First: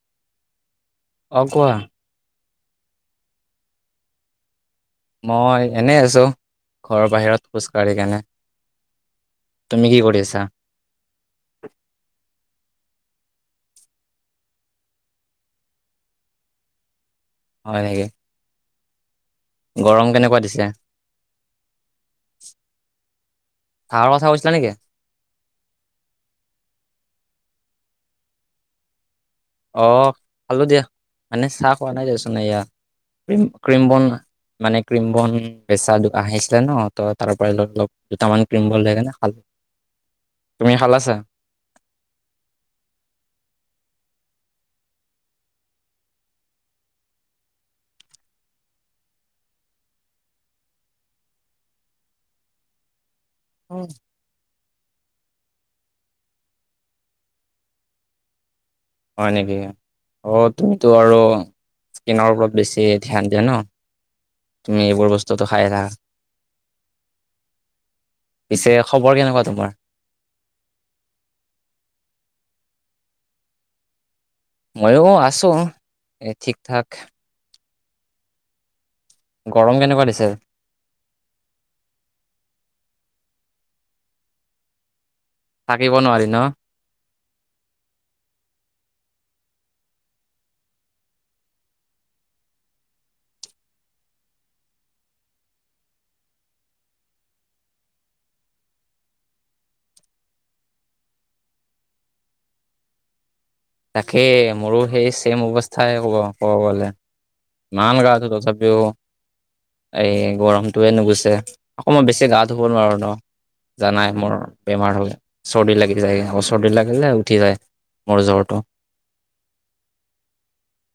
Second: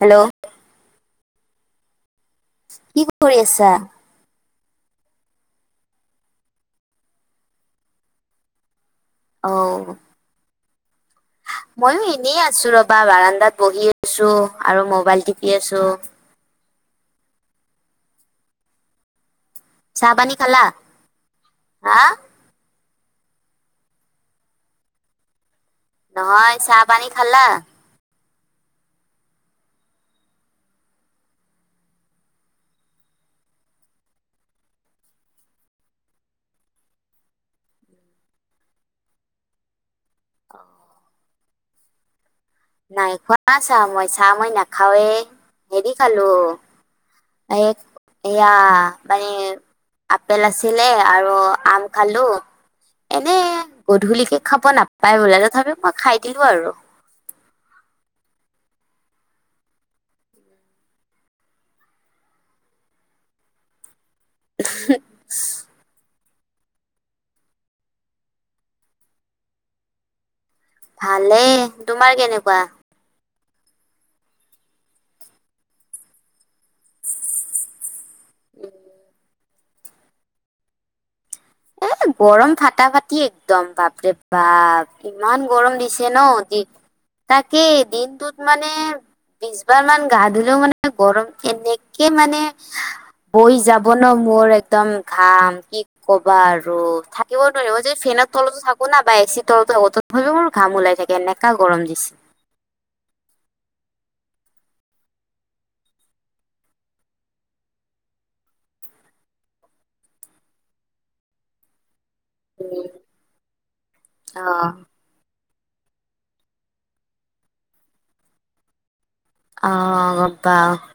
Hello অ' কোৱা। কি কৰি আছা? মই এনেই আছোঁ, ঘৰৰ বাহিৰত খোজ কাঢ়ি কেনে অ তুমি কি কৰি আছা? ময়ো এনেই আছোঁ, ৰব বা বাৰান্দাত বহি আছোঁ, আৰু মোবাইল টিপি আছোঁ। হয়‌নেকি। চাহ গৰম পানী কেনেকুৱা খালা? দিছে? হা খাৱাৰ কথা কৈছিলা নেকি? নহয়, চাহ পানী খালা? অ' খালো দিয়া মানে চাহ খোৱা নাই দেচোন এয়া কম ক্ৰীম বন মানে ক্ৰীম বন বেচা আহিছিলে ন ত তাৰ পৰা অলপ দুটামান ক্ৰীম বন লৈ কেনে খালো। তুমি খালা ছাহ নাই খোৱা চাহ মই চাহ মই নাখাওৱে হেৰি খালো ইয়া মানে আপেল আছিলে আৰু আম খালো। এনে গধূলিকে খাব নাপায় বোলে তথাপি মই খাই দিলো আৰু। হয় নেকি? অ তইো আৰু স্কিনৰ ওপৰত বেছি ধ্যান দিয়া ন, তুমি এইবোৰ বস্তুটো খাই থাকা। পিছে খবৰ কেনেকুৱা তোমাৰ, ভালেই তোমাৰ কেনেকুৱা [unintelligible] ময়ো আছো। এ ঠিক ঠাক। উম [unintelligible] গৰম কেনেকুৱা দিছে। এ গৰম ফাটা ফাটি একদম বাপৰে বাপ ইমান গৰম থাকিব দিছে নোৱাৰি ন, তাকেই দিনটোত মানে বিশবাৰ মান গা ধুলেও মানে গৰম এনেকে মানে, বৈ যাব ন মোৰ একদম ঘাম কি কবা আৰু [unintelligible] আৰু থাকিব নোৱাৰে যে ফেনৰ তলতো থাকো না বা এ চিৰ তলতো থাকো তথাপিও মোৰ ঘাম ওলাই থাকে এনেকুৱা, গৰম দিছে। [unintelligible] তাকেই, মোৰো সেই চেম অৱস্থাই হব গ'লে। ইমান গা আছো তথাপিও এই গৰমটোৱে নুগুছে। অয় বেছি গা ধুব উম, নোৱাৰোঁ ন জানাই মোৰ অ বেমাৰ হ'লে [unintelligible] চৰ্দি লাগি যায় চৰ্দি লাগিলে উঠি যায় মোৰ জ্বৰটো। অ গ্পা [unintelligible]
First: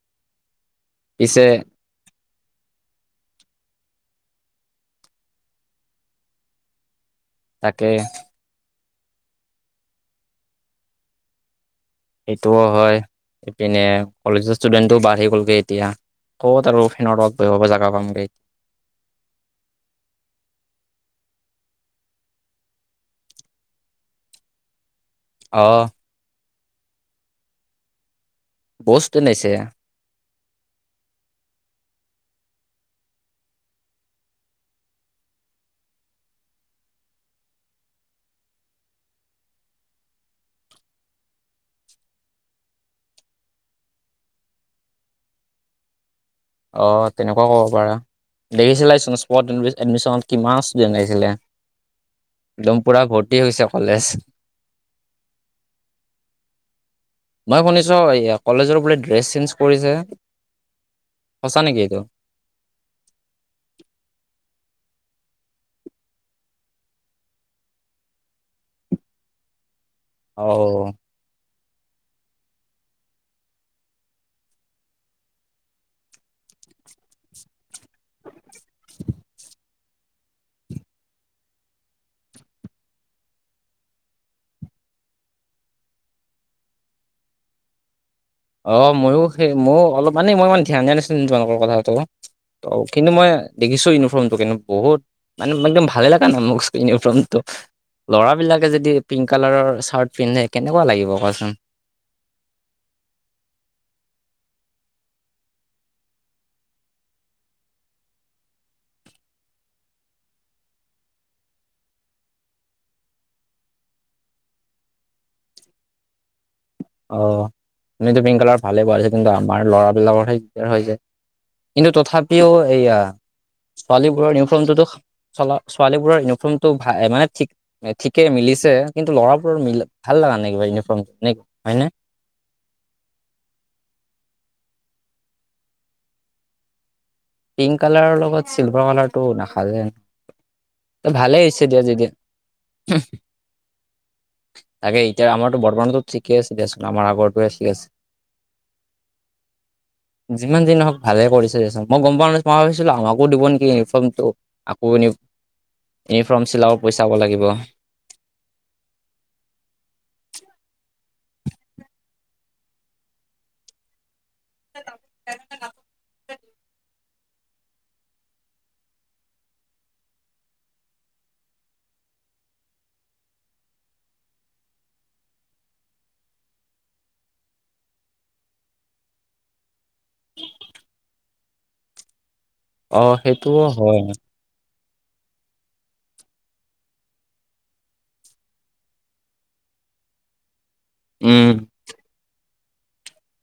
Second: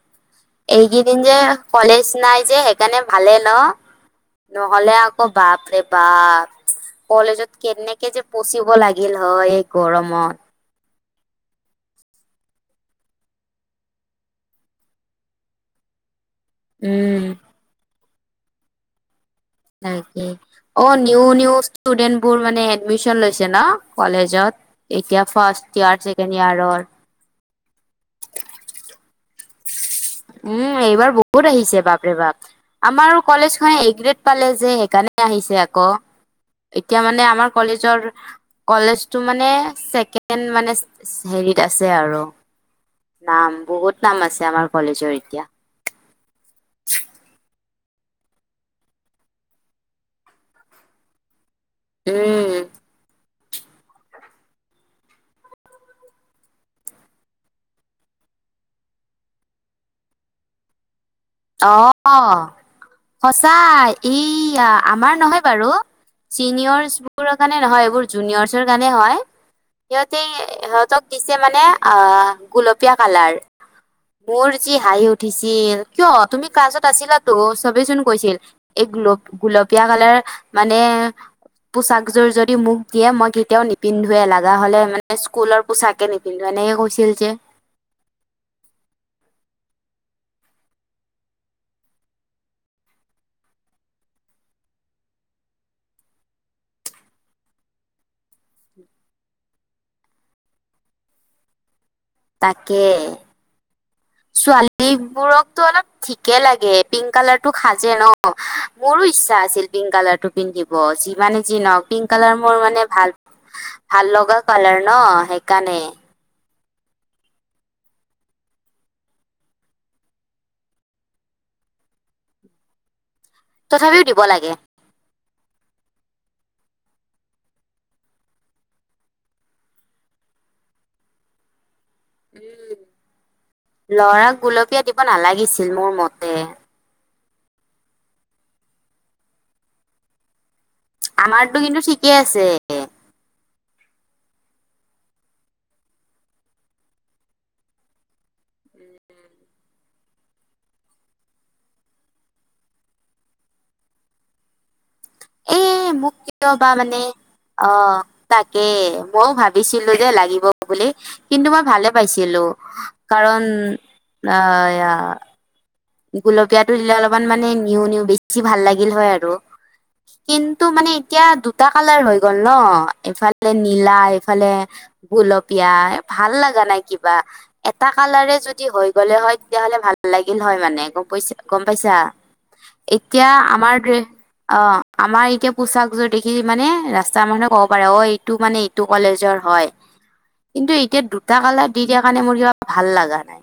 এইকেইদিন যে পিছে কলেজ নাই যে সেইকাৰণে ভালে ন। নহ'লে আকৌ বাপৰে বাপ কলেজত তাকে কেনেকে যে পচিব লাগে [unintelligible] লাগিল হয়। এই গৰমত সেইটোও হয় ইপিনে কলেজৰ ষ্টুডেন্টটো বাঢ়ি গ'লগে এতিয়া [unintelligible] ক'ত আৰু উম। ফেনত জেগা পাম গ, তাকে অ নি নি ষ্টুডেন্ট বোৰ মানে এডমিচন লৈছে ন কলেজত [unintelligible] এতিয়া অ ফাৰ্ষ্ট ইয়াৰ ছেকেণ্ড ইয়াৰৰ, বস তেনেছে [unintelligible] উম এইবাৰ বহুত আহিছে। বাপ ৰে বাপ আমাৰ কলেজ খনে এগ্ৰেড পালে যে সেইকাৰণে। এনে আহিছে আকৌ [inaudible] এতিয়া মানে আমাৰ কলেজৰ, কলেজটো মানে ছেকেণ্ড মানে হৈছে ত আছে আৰু নাম বহুত নাম আছে আমাৰ কলেজৰ এতিয়া [unintelligible] অ' তেনেকুৱা হ'ব দেখিছিল এডমিশনত কিমান ষ্টুডেণ্ট লিছিলে উম [unintelligible] দমপুৰা ভোট। হৈছে কলেজ [unintelligible] মই শুনিছ, কলেজৰ বোলে ড্ৰেছ চেঞ্জ কৰিছে সঁচা অ নেকি এইটো সঁচাই, ইয়া। আমাৰ নহয় বাৰু ছিনিয়ৰ্চবোৰৰ কাৰণে নহয় এইবোৰ জুনিয়ৰচৰ কাৰণে হয়। সিহঁতে অ সিহঁতক দিছে মানে [unintelligible] আহ গলপীয়া কালাৰ মোৰ যি হাঁহি উঠিছিল। কিয় তুমি কাজত আছিলাো চবেইচোন কৈছিল এই গুল গুলপ [unintelligible] প্ৰিয়া কালাৰ মানে, পোচাক জোৰ যদি মুক দিয়ে মই কেতিয়াও নিপিন্ধোৱে, লগা হলে স্কুলৰপোছাকে নিপিন্ধু। এনেকে কৈছিল যে অ ময়ো, সেই ময়ো অলপ মানে মই ইে ধ্যান দিয়া নাছিলো তোমালোকৰ কথাটো। ত কিন্তু মই দেখিছো ইউনিফৰ্মটো কিন্তু বহুত মানে একদম ভালে লগা নাই। মোৰ ইউনিফৰ্মটো ল'ৰাবলাকে যদি পিংক কালাৰৰ চাৰ্ট পিন্ধে কেনেকুৱা লাগিব কোৱাচোন। তাকে, উ [unintelligible] ছোৱালী বোৰকতো অলপ ঠিকে লাগে পিংক কালাৰটো চাজে ন মোৰো ইচ্ছা আছিল পিংক কালাৰ টো পিন্ধিব যি মানে যি নওক পিংক কালাৰ মোৰ মানে ভাল। ভাল লগা কালাৰ ন সেইকাৰণে অ তুমিতো পিংক কালাৰ ভালে পোৱাই কিন্তু আমাৰ লৰাবিলাকৰহে দিগদাৰ হৈ যায়। কিন্তু তথাপিও এইয়া তথাপিও দিব ছোৱালীবোৰৰ লাগে ইউনিফৰ্মটোতো। চ ছোৱালী বোৰৰ ইউনিফৰ্ম টো ভাল মানে ঠিক ঠিকে মিলিছে কিন্তু ল'ৰাবোৰৰ মিল ভাল লাগ। আনিব ইউনিফৰ্ম হয় নে। উ লৰাক গুলপীয়া দিব নালাগিছিল মোৰ মতে পিংক কালাৰৰ লগত চিল্ভাৰ কালাৰটো নাখাজে ত ভালেই আমাৰতো হৈছে কিন্তু দিয়া জেদিয়া। ঠিকে আছে তাকে এতিয়া আমাৰতো বৰ্তমানটো ঠিকে আছে দেচোন আমাৰ আগৰটো আছে-আছে। যিমান দিন হক ভালে কৰিছে দিয়াছোন। মই গম পোৱা নাই মই ভাছিলো আমাকো দিবে নেকি ইউনিফৰ্মটো। এ মোক ইউনিফৰ্ম কিয় বা চিলাব মানে পইচা পাব লাগিব অ' তাকে মইও ভাবিছিলো যে লাগিব বুলি। কিন্তু মই ভালে পাইছিলো কাৰণ আহ গুলপীয়াটো দিলে অলপমান মানে নিউ নিউ বেছি ভাল লাগিল হয় আৰু কিন্তু মানে এতিয়া দুটা কালাৰ হৈ গ'ল ন এইফালে নীলা এইফালে গুলপীয়া ভাল লগা নাই কিবা এটা কালাৰে যদি হৈ গলে হয় তেতিয়াহ'লে ভাল ভাল লাগিল হয় মানে গম পাইছা গম পাইছা অ এতিয়া সেইটোও আমাৰ হয় অ', আমাৰ এতিয়া পোচাকযোৰ দেখি মানে ৰাস্তা মানহে ক'ব পাৰে অ এইটো মানে এইটো কলেজৰ হয়। [unintelligible] কিন্তু এতিয়া দুটা উম। কালাৰ দি দিয়া কাৰণে মোৰ কিবা ভাল লগা নাই।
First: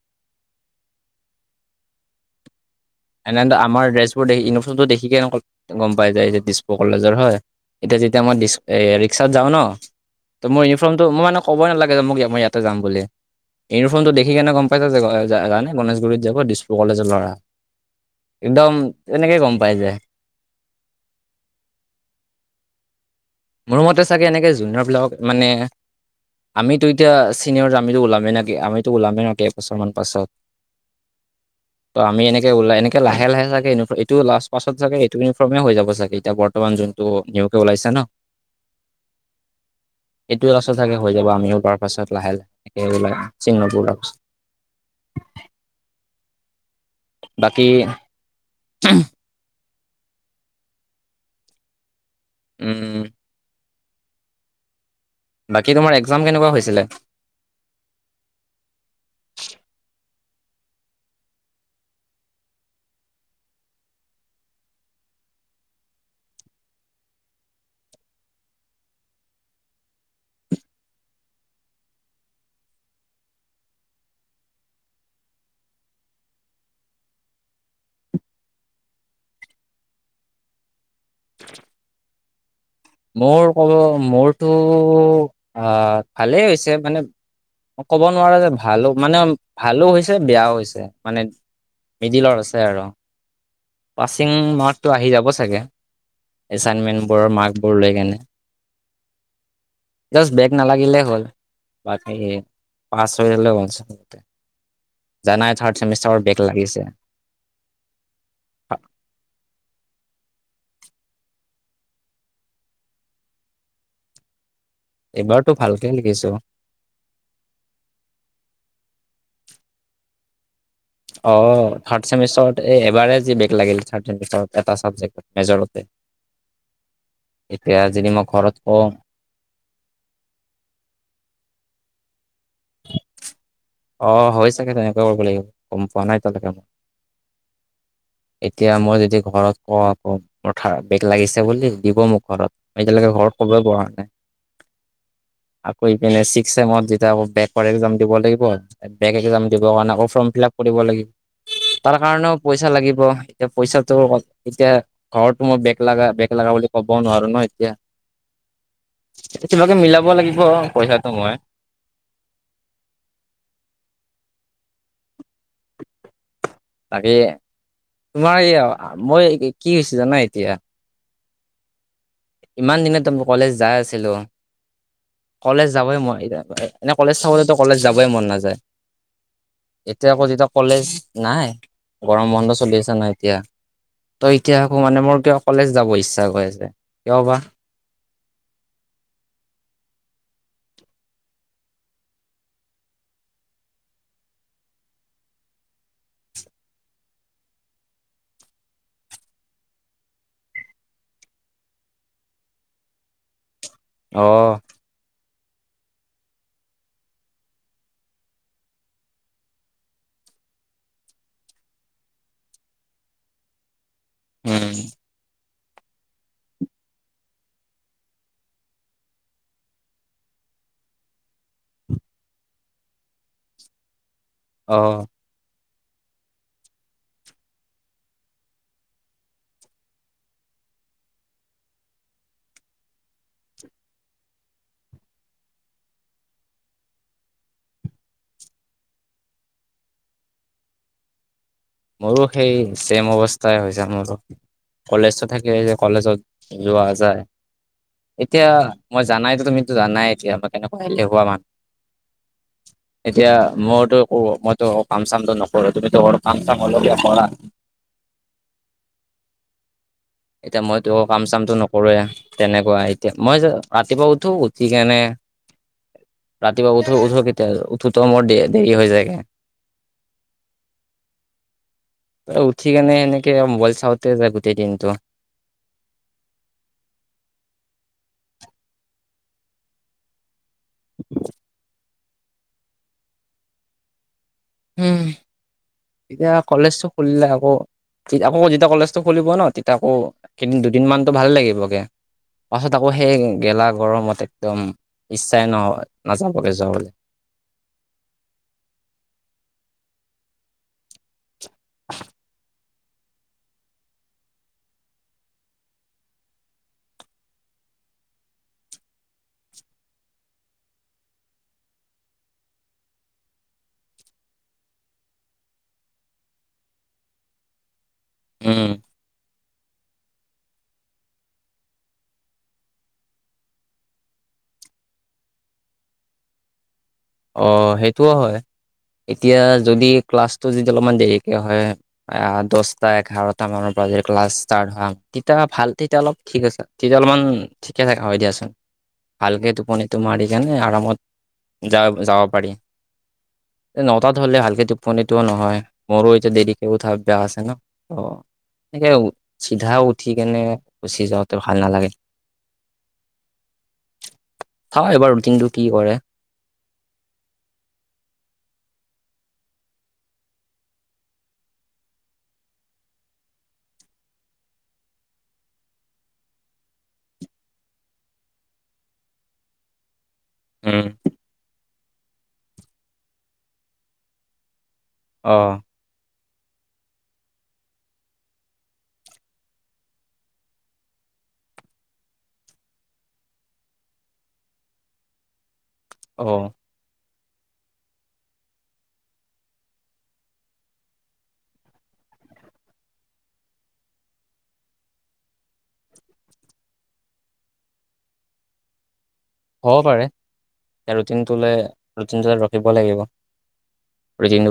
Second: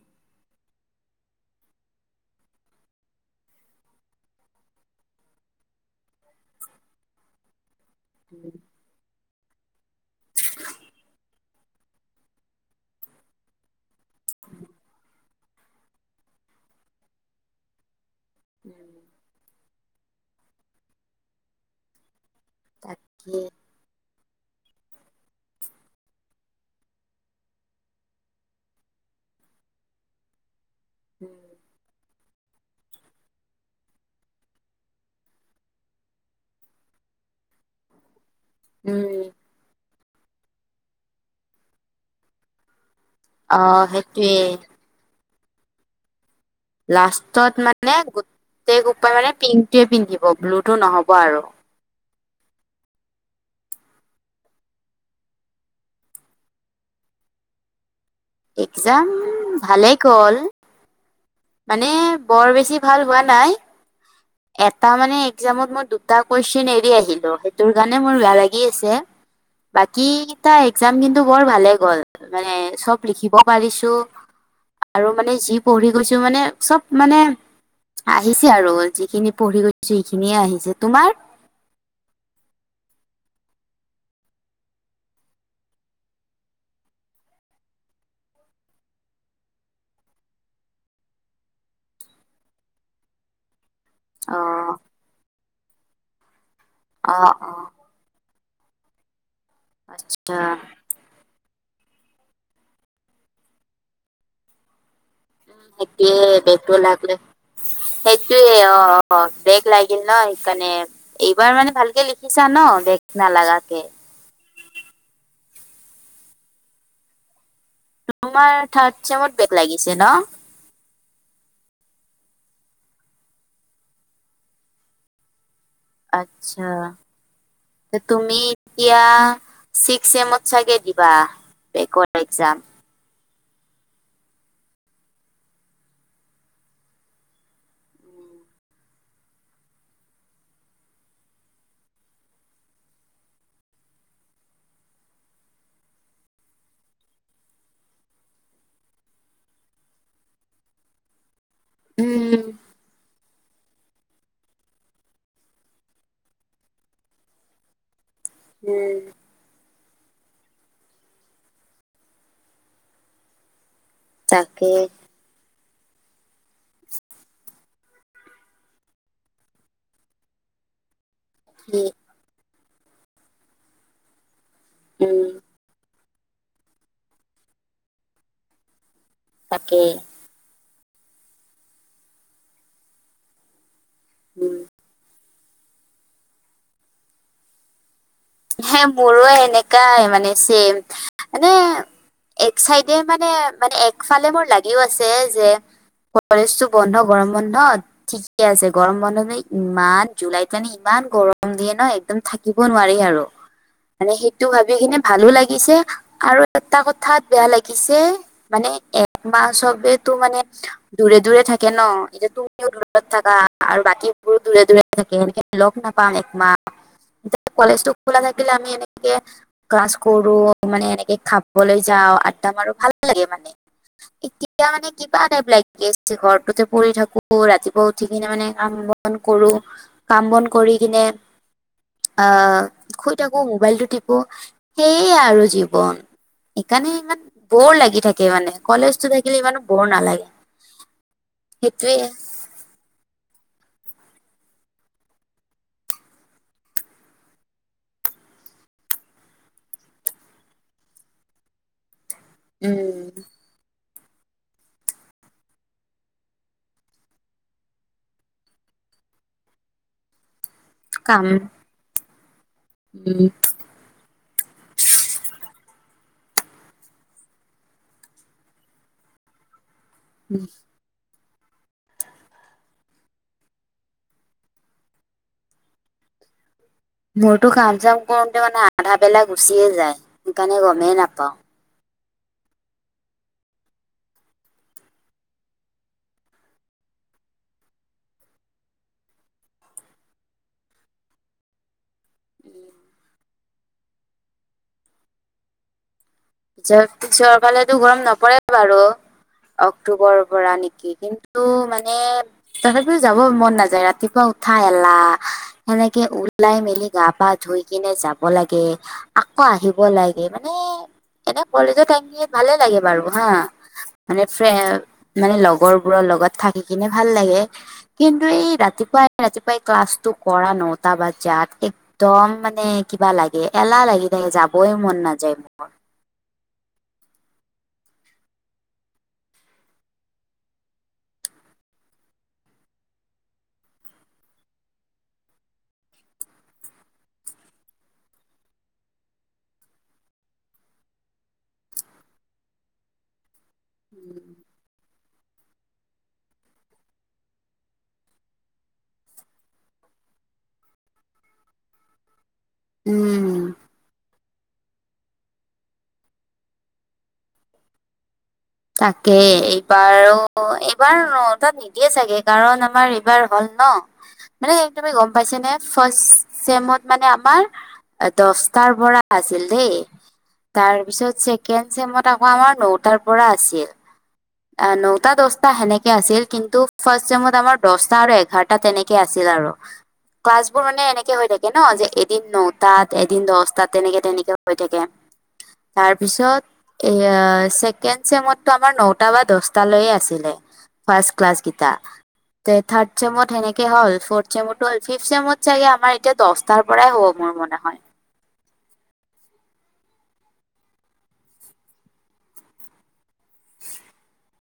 এনেটো আমাৰ ড্ৰেছ বোৰ দেখি ইউনিফটো দেখিকেনে গম পাই যায় ডিছপুৰ কলেজৰ হয়। এতিয়া যেতিয়া মই ৰিক্সাত যাওঁ ন ত মোৰ ইউনিফৰ্মটো মই মানে। কবই নালাগে যে মোক মই ইয়াতে যাম বুলি। ইউনিফৰ্মটো দেখি কেনে গম পাইছ যে জানে গণেশগুৰিত যাব দিছপুৰ কলেজৰ ল'ৰা। একদম উম, তেনেকেই গম পাই যায়। তাকে মোৰ মতে চাগে এনেকে জুনিয়ৰ বিলাকক মানে। আমিতো এতিয়া চিনিয়ৰ আমিতো ওলামেই নেকি আমিতো ওলামেই নকি একবছৰমান পাছত। উম, ওলই এনেকে লাহে-লাহে চাগে ই এইটো লাষ্টত চাগে এইটো ইউনিফৰ্ম হৈ যাব চাগে, এতিয়া বৰ্তমান যোনটো। ওলাইছা ন উম, এইটোয় আলচল চাগে হৈ যাব আমিওলোৱাৰ পাছত লাহে-লাহে একে ওলাই। চিন নবোৰ অহ ওলোৱাৰ পাছত সেইটোৱে। লাষ্টত বাকী মানে গোটেই গোপায় মানে পিংক। টেই পিন্ধিব ব্লুটো নহ'ব আৰু। উম, বাকী তোমাৰ একজাম কেনেকুৱা হৈছিলে। একজাম ভালে গল। মানে বৰ বেছি ভাল হোৱা নাই। এটা মানে একজামত মই দুটা কুৱেশন এৰি আহিলো সেইটোৰ কাৰণে মোৰ বেয়া লাগি আছে বাকী কেইটা এক্জাম কিন্তু বৰ ভালে গ'ল মানে চব লিখিব পাৰিছো আৰু মানে যি পঢ়ি গৈছো মানে চব মানে আহিছে আৰু যিখিনি পঢ়ি গৈছো সেইখিনিয়ে আহিছে তোমাৰ [unintelligible] মোৰ ক'ব মোৰতো আহ ভালেই হৈছে মানে ক'ব নোৱাৰা যে ভালো মানে ভালো হৈছে বেয়াও হৈছে মানে মিডিলৰ আছে আৰু পাচিং অ', মাৰ্কতটো আহি যাব চাগে এচাইনমেণ্ট বোৰৰ অ', মাৰ্ক অ'। আচ্ছা বেক নালাগিলে হ'ল বাকী পাঁচ হৈ জানাই উম থাৰ্ড চেমিষ্টাৰৰ সেইটোয়ে বেগ বেকটো লাগিছে লাগিলে সেইটোৱে অ অ বেক লাগিল ন এই কাৰণে এইবাৰ মানে ভালকে লিখিছা ন বেক নালাগাকে এইবাৰটো ভালকে লিখিছো তোমাৰ থাৰ্ড চেমত বেক লাগিছে ন অ থাৰ্ড চেমিষ্টাৰত এই এবাৰেই যি বেক লাগিল থাৰ্ড চেমিষ্টাৰত মাৰ এটা চাবজেক্টত মেজৰত আতচ্ছা যদি মই তুমি ঘৰত কওঁ এতিয়া চিক্স চেমত চাগে দিবা একজাম অ হৈ চাগে তেনেকুৱা কৰিব লাগিব গম পোৱা নাই এতিয়ালৈকে মই [inaudible] এতিয়া মই যদি ঘৰত কও আকৌ মোৰ বেক লাগিছে বুলি দিব মোক ঘৰত এতিয়ালৈকে [inaudible] একজাম দিব লাগিব বেক একজাম দিব কাৰণে আকৌ ফৰ্ম ফিল আপ কৰিব লাগিব তাৰ কাৰণেও উম পইচা লাগিব এতিয়া পইচাতো এতিয়া ঘৰতটো মই বেক লগা বেক লগা বুলি ক'বও নোৱাৰো ন এতিয়া উম কিবাকে মিলাব লাগিব পইচাটো মই তাকে তাকে তোমাৰ এই মই কি হৈছে জানা এতিয়া উম ইমান দিনেতো মই কলেজ যাই আছিলো উম কলেজ যাবই মন এনেই কলেজ থাকোঁতেতো কলেজ যাবই মন নাযায় তাকে এতিয়া আকৌ যেতিয়া কলেজ নাই গৰম বন্ধ চলি আছে ন এতিয়া ত এতিয়া উম আকৌ মানে মোৰ কিয় কলেজ যাব ইচ্ছা কৰি আছে কিয় বা হে মোৰো এনেকাই মানে চেম মানে এক চাইডে মানে মানে একফালে মোৰ লাগিও আছে যে কলেজতো বন্ধ গৰম বন্ধ ঠিকে আছে গৰম বন্ধ মানে ইমান জুলাইত মানে ইমান ইমান গৰম দিয়ে ন একদম থাকিব নোৱাৰি আৰু মানে অ সেইটো ভাবি কিনি ভালো লাগে পিছে আৰু এটা কথাত বেয়া লাগিছে মানে একমাহ চবেতো মানে দূৰে দূৰে থাকে ন এতিয়া তুমিও দূৰত থাকা আৰু বাকী দূৰে উম দূৰে থাকে সেনেকে আমি লগ নাপাম একমাহ এ কলেজতো খোলা থাকিলে আমি এনেকে ক্লাছ কৰো মানে এনেকে খাবলৈ যাওঁ আড্ডা মাৰো ভাল লাগে মানে এতিয়া অ মানে কিবা টাইপ লাগি আছে ঘৰটোতে পৰি থাকো ৰাতিপুৱা উঠি কিনে মানে কাম বন কৰো কাম বন কৰি কিনে আহ শুই থাকো মোবাইলটো টিপো সেইয়াই আৰু জীৱন সেইকাৰণে ইমান বৌৰ লাগি থাকে মানে কলেজটো থাকিলে ইমানো বৰ নালাগে [inaudible] সেইটোয়ে মোৰো সেই ছেম অৱস্থাই হৈছে মোৰ কলেজ থাকে যে কলেজত যোৱা যায় এতিয়া মই জানাইটো তুমিতো জানাই এতিয়া মই কেনেকুৱা এলেহুৱা মানুহ উম এতিয়া মইতো একো মইতো কাম চামটো নকৰো তুমিতো ঘৰত কাম [unintelligible] এতিয়া মইতো কাম চামটো নকৰোৱে তেনেকুৱা এতিয়া উম মই যে ৰাতিপুৱা উঠো উঠি কেনে ৰাতিপুৱা উঠো উঠো কেতিয়া উঠোতে মোৰ দে দেৰি হৈ যায়গে উম ত উঠি কেনে সেনেকে মোবাইল চাওঁতে যায় গোটেই দিনটো [unintelligible] মইতো কাম চাম কৰোতে মানে আধা বেলা গুচিয়ে যায় সেইকাৰণে গমেই নাপাওঁ। উম এতিয়া কলেজটো খুলিলে আকৌ [unintelligible] আকৌ যেতিয়া কলেজটো খুলিব ন তেতিয়া আকৌ কেইদিন দুদিনমানটো ভাল লাগিব গৈ পাছত আকৌ সেই গেলা গৰমত একদম ইচ্ছাই নহয় [unintelligible] চৰকালেো গৰম নপৰে বাৰু অক্টোবৰৰ পৰা নেকি কিন্তু, তটো [unintelligible] মানে তথাপিও যাব মন নাযায়। ৰাতিপুৱা উঠাই এলাহ, তেনেকে ওলাই মেলি গা পা ধই, গৈ কিনে যাব লাগে আকৌ আহিব লাগে মানে [unintelligible] এনে কলেজত আহি ভালে লাগে বাৰু হা, মানে মানে লগৰবোৰৰ লগত থাকি কিনে ভাল লাগে [unintelligible] কিন্তু এই উম ৰাতিপুৱাই ৰাতিপুৱ, াই ক্লাছটো কৰা ন ত বা যাত এক্দম মানে কিবা লাগে এলাহ লাগি নে য [unintelligible] যাবই মন না যায় মোৰ অ সেইটোও হয় [unintelligible] এতিয়া যদি ক্লাছটো যদি অলপমান দেৰিকে হয়, দচটা এঘাৰটা মানৰ পৰা। ্লা তেতি ভাল তেতিয়া অলপ ঠিক আছে তেতিয়া অলপমান ঠিকে থাকে হয় দিয়াচোন [unintelligible] ভালকে টোপনিটো মাৰি কেনে আৰামত, য যাব পাৰি নটাত হ'লে ভালকে টোপনিত [unintelligible] সেইটোও নহয়, মোৰো এতিয়া দেৰিকে উঠাব বেয়া আছে ন অ, এনেকে চিধা উঠি কেনে গুচি যাওঁতে ভাল নালাগে [unintelligible] উম' চাও এবাৰ ৰুটিনটো কি কৰে [unintelligible] তাকে, এইবাৰো এইবাৰ ন তাত নিদিয়ে চাগৈ, কাৰণ আমাৰ এইবাৰ হল ন। মানে একদমে গম পাইছে নে ফাৰ্ষেমত মানে আমাৰ [unintelligible] দছটাৰ পৰা আছিল দেই, উম তাৰপিছত চছেকেণ্ড চেমত আকৌ আমাৰ নৌটাৰ পৰা আছিল [unintelligible] অ নটা অ দছটা তেনেকে আছিল। কিন্তু ফাৰ্ষ টাইমত আমাৰ দহটা আৰু এঘাৰটা তেনেকে আছিল আৰু [unintelligible] ক্লাছবোৰ মানে এনেকে হৈ থাকে ন [unintelligible] যে এদিন নটাত এদিন দহটাত তেনেকে তেনেকে হৈ থাকে [unintelligible] তাৰ অ পিছত এয়া ছেকেণ্ড চেমতটো আমাৰ নট, টা বা দছটাালৈয়ে আছিলে ফাৰ্ষ্ট ক্লাছ কেইটা [unintelligible] তে, থাৰ্ড চেমত হেনেকে হ'ল। ফৰ্থ চেমত চাগৈ ফিফট চেমত আমাৰ এতিয়া দচটাৰ পৰাই হ'ব মান, মোৰ মনা হয় [unintelligible] [unintelligible] হ'ব পাৰে ৰুটিনটোলৈ, ৰুটিনটো ৰখিব লাগিব। ৰুটিন